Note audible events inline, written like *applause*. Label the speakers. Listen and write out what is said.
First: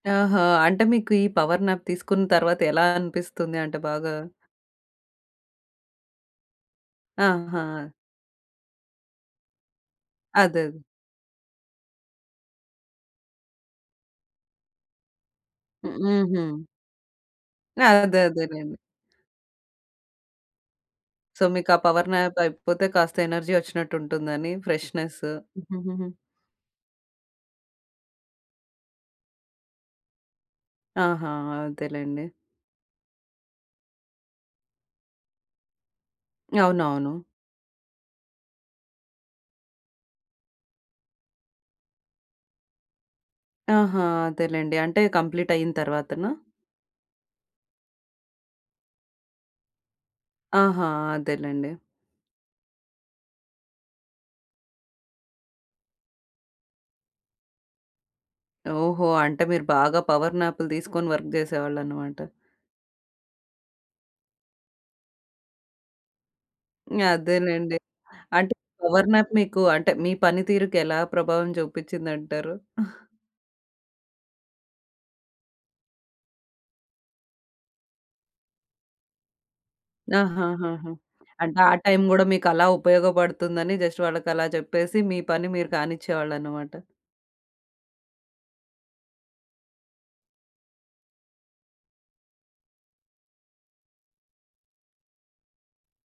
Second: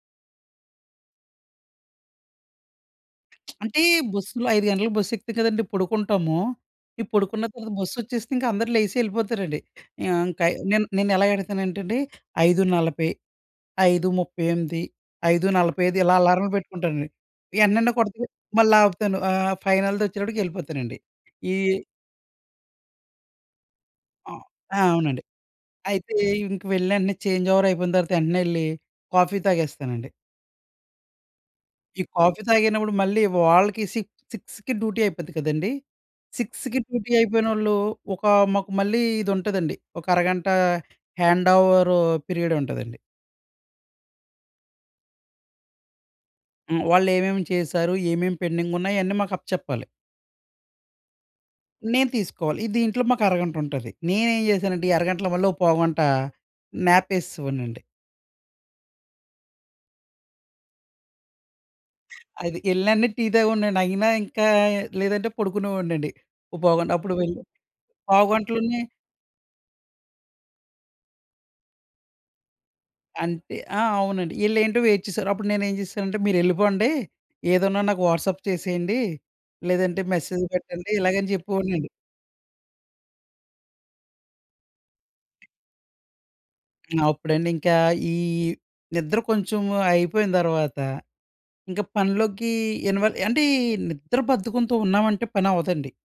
Speaker 1: ఆహా! అంటే, మీకు ఈ పవర్ న్యాప్ తీసుకున్న తర్వాత ఎలా
Speaker 2: *smacks lips*
Speaker 1: అనిపిస్తుంది? అంటే,
Speaker 2: అంటే,
Speaker 1: బాగా
Speaker 2: బస్సులో 5 గంటలకు బస్సెక్కుతాం కదండీ పొడుకుంటాము. ఇ పొడుకున్న తర్వాత
Speaker 1: ఆహా!
Speaker 2: బస్సొచ్చేసిందిక అందరు లేసి యెళ్ళిపోతారండి. ఆహ్, ఇంకయి
Speaker 1: అదదే.
Speaker 2: నేన్ నేనెలా ఎడతానంటేండి, 5:40, 5:38, ఐదు నలభై
Speaker 1: హ్మ్.
Speaker 2: ఐదు ఇలా అలారాలు
Speaker 1: హుహు.
Speaker 2: పెట్టుకుంటానండి.
Speaker 1: ఆ!
Speaker 2: ఎంటనండా
Speaker 1: అదే,
Speaker 2: కొడతది,
Speaker 1: అదేలేండి.
Speaker 2: మళ్ళాపుతాను. ఆహ్, ఫైనల్‌దొచ్చేటప్పడికి యెళ్ళిపోతానండి.
Speaker 1: సో,
Speaker 2: ఈ
Speaker 1: మీకా పవర్ న్యాప్ అయిపోతే కాస్త ఎనర్జీ
Speaker 2: ఆ!
Speaker 1: ఒచ్చినట్టుంటుందని,
Speaker 2: ఆ! అవునండి.
Speaker 1: ఫ్రెష్‌నెస్.
Speaker 2: అయితే,
Speaker 1: *chuckles*
Speaker 2: ఇంక వెళ్ళండి, చేంజోవరయిపోయిన తర్వాత ఎంటనే యెళ్లి కాఫీ తాగేస్తానండి.
Speaker 1: ఆహా!
Speaker 2: ఈ
Speaker 1: అదెలేండి.
Speaker 2: కాఫీ తాగినప్పుడు మళ్ళీ వాళ్ళకి సి సిక్స్‌కి డ్యుటీ అయిపోద్ది కదండీ, 6కి డ్యూటీ
Speaker 1: అవునవును.
Speaker 2: అయిపోయినోళ్ళూ ఒకా మాకు మళ్ళీ ఇదుంటదండి, ఒకరగంటా హ్యాండోవరూ పిరియడుంటదండి.
Speaker 1: ఆహా! అదేలెండి. అంటే, కంప్లీట్ అయిన తరవాతనా?
Speaker 2: హ్మ్. వాళ్ళేవేమి చేశారు, ఏమేమి పెండింగున్నాయన్నీ మాకప్ప చెప్పాలి.
Speaker 1: ఆహా! అదేలెండి.
Speaker 2: నేను తీసుకోవాలి. ఇ దీంట్లో మాకు అరగంటుంటది. నేనేం చేశానంటే ఈ అరగంటలో మళ్ళో పావుగంట న్యాపేసేసేవాడినండి.
Speaker 1: ఓహో! అంటే మీరు బాగా పవర్ న్యాప్‌లు తీసుకొని వర్క్ జేసేవాళ్ళనమాట.
Speaker 2: అది యెళ్ళినెంటనే టీ తాగేవోడినండి. అయినా ఇంకా లేదంటే పొడుకునే ఓడినండి, ఓ పావుగంట
Speaker 1: హ్మ్.
Speaker 2: అప్పుడు వెళ్ళి
Speaker 1: అదేలేండి. అంటే,
Speaker 2: పావుగంటలోనే
Speaker 1: పవర్ న్యాప్ మీకు అంటే, మీ పని తీరుకు ఎలా ప్రభావం చూపిచ్చిందంటారు? *chuckles*
Speaker 2: అంటే ఆ! అవునండి. ఈళ్ళేంటో వెయిట్ చేసేవారు. అప్పుడు నేనేం చేశానంటే, మీరెళ్ళిపోండి, ఏదున్నా నాకు వాట్సాప్ చేసెయ్యండి, లేదంటే మెసేజ్ పెట్టండి,
Speaker 1: ఆహాహాహా!
Speaker 2: ఇలాగని
Speaker 1: అంటే, ఆ
Speaker 2: చెప్పేవోడినండి.
Speaker 1: టైమ్ గూడా మీకు అలా ఉపయోగపడుతుందని జస్ట్ వాళ్ళకలా చెప్పేసి మీ పని మీరు కానిచ్చేవాళ్ళనమాట.
Speaker 2: అప్పుడండింకా ఈ నిద్ర కొంచెము అయిపోయిన తర్వాత, ఇంక పనిలోకి ఇన్‌వాల్ అంటే, ఈ నిద్ర బద్ధకంతో ఉన్నావంటే పనవ్వదండి.